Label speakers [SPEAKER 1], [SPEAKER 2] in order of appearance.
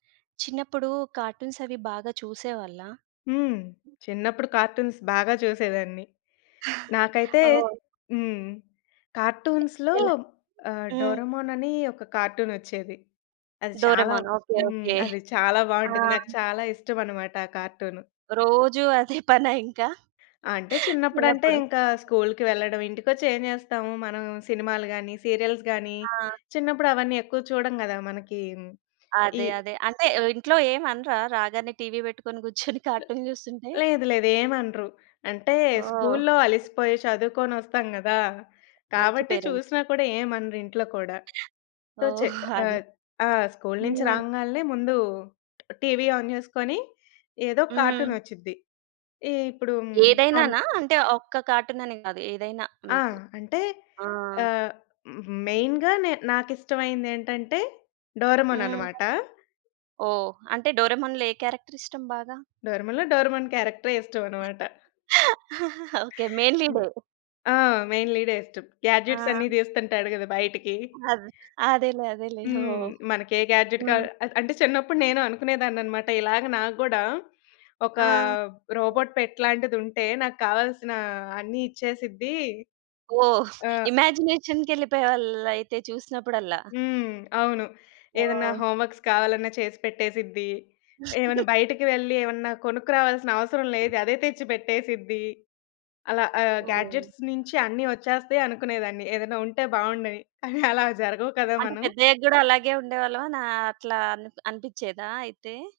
[SPEAKER 1] చిన్నప్పుడు కార్టూన్స్ అవి బాగా చూసేవాళ్ళ?
[SPEAKER 2] హ్మ్.
[SPEAKER 1] హ్మ్.
[SPEAKER 2] చిన్నప్పుడు కార్టూన్స్ బాగా చూసేదాన్ని. నాకైతే
[SPEAKER 1] ఓహ్!
[SPEAKER 2] హ్మ్.
[SPEAKER 1] ఎ
[SPEAKER 2] కార్టూన్స్‌లో
[SPEAKER 1] ఎలా
[SPEAKER 2] ఆహ్,
[SPEAKER 1] హ్మ్.
[SPEAKER 2] 'డోరేమోన్' అని ఒక కార్టూనొచ్చేది. అది చాలా
[SPEAKER 1] 'డోరేమోన్.' ఓకే.
[SPEAKER 2] హ్మ్.
[SPEAKER 1] ఓకే.
[SPEAKER 2] అది చాలా
[SPEAKER 1] ఆ!
[SPEAKER 2] బావుంటది. నాకు చాలా ఇష్టమనమాట ఆ కార్టూను.
[SPEAKER 1] రోజు అదే పనా ఇంకా?
[SPEAKER 2] అంటే చిన్నప్పుడంటే
[SPEAKER 1] చిన్నప్పుడు.
[SPEAKER 2] ఇంకా స్కూల్కి వెళ్ళడం. ఇంటికొచ్చి ఏం జేస్తాము? మనం సినిమాలు గానీ, సీరియల్స్ గానీ
[SPEAKER 1] ఆ!
[SPEAKER 2] చిన్నప్పుడు అవన్నీ ఎక్కువ చూడము గదా! మనకి ఈ
[SPEAKER 1] అదే. అదే. అంటే ఇంట్లో ఏం అనరా? రాగానే టీవీ బెట్టుకొని గూర్చొని కార్టూన్ జూస్తుంటే.
[SPEAKER 2] లేదు. లేదు. ఏం అనరు. అంటే
[SPEAKER 1] ఓహ్!
[SPEAKER 2] స్కూల్లో అలిసిపోయి చదువుకొని ఒస్తాం గదా!
[SPEAKER 1] మంచి
[SPEAKER 2] కాబట్టి
[SPEAKER 1] పేరెంట్.
[SPEAKER 2] చూసినా కూడా ఏం అనరు ఇంట్లో కూడా. తొ చె
[SPEAKER 1] ఓహ్! అదే.
[SPEAKER 2] ఆహ్ ఆ! స్కూలు నుంచి
[SPEAKER 1] హ్మ్.
[SPEAKER 2] రాంగాల్నే ముందు టీవీ ఆన్ జేసుకొని, ఏదో
[SPEAKER 1] హ్మ్.
[SPEAKER 2] కార్టూన్ ఒచ్చుద్ది. ఈ ఇప్పుడు అం
[SPEAKER 1] ఏదైనానా? అంటే ఒక్క కార్టూన్ అని గాదు. ఏదైనా
[SPEAKER 2] ఆ!
[SPEAKER 1] మీకు.
[SPEAKER 2] అంటే
[SPEAKER 1] ఆ!
[SPEAKER 2] ఆహ్, మెయిన్‌గా నే నాకిష్టమైనదేంటంటే డోరేమోన్
[SPEAKER 1] హ్మ్.
[SPEAKER 2] అనమాట.
[SPEAKER 1] ఓహ్! అంటే డోరేమోన్‌లో ఏ క్యారెక్టర్ ఇష్టం బాగా?
[SPEAKER 2] డోరేమోన్‌లో డోరేమోన్ క్యారెక్టరే ఇష్టమన్నమాట.
[SPEAKER 1] ఓకే. మెయిన్
[SPEAKER 2] హ్మ్.
[SPEAKER 1] లీడే?
[SPEAKER 2] ఆ! మెయిన్ లీడె ఇష్టం. గాడ్జెట్స్ అన్ని
[SPEAKER 1] ఆ!
[SPEAKER 2] దీస్తుంటాడు గదా బయటికి.
[SPEAKER 1] అదే. అదేలే. అదేలే.
[SPEAKER 2] హ్మ్.
[SPEAKER 1] ఓహ్!
[SPEAKER 2] మనకే గాడ్జెట్ కా
[SPEAKER 1] హ్మ్.
[SPEAKER 2] అంటే చిన్నప్పుడు నేను అనుకునేదాన్ననమాట. ఇలాగ నాకు గూడా ఒక
[SPEAKER 1] ఆ!
[SPEAKER 2] రోబోట్ పెట్ లాంటిదుంటే, నాకు కావాల్సిన అన్ని ఇచ్చేసిద్ది.
[SPEAKER 1] ఓహ్!
[SPEAKER 2] ఆహ్
[SPEAKER 1] ఇమాజినేషన్‌కెళ్ళిపోయేవాళ్ళైతే చూసినప్పుడల్లా.
[SPEAKER 2] హ్మ్. అవును. ఏదన్నా
[SPEAKER 1] ఓహ్!
[SPEAKER 2] హోమ్‌వర్క్స్ కావాలన్నా చేసి పెట్టేసిద్ది. ఏమైనా బయటకి వెళ్ళి ఏమన్నా కొనుక్కురావాల్సిన అవసరం లేదు. అదే తెచ్చి పెట్టేసిద్ది. అలా ఆహ్,
[SPEAKER 1] ఓహ్!
[SPEAKER 2] గాడ్జెట్స్ నుంచి అన్ని ఒచ్చేస్తాయి అనుకునేదాన్ని. ఏదైనా ఉంటే బావుండని. కానీ అలా జరగవు కదా.
[SPEAKER 1] అంటే
[SPEAKER 2] మనం
[SPEAKER 1] పెద్దయ్యగ్గూడా అలాగే ఉండేవాళ్ళా నా అట్లా అని అనిపించేదా అయితే?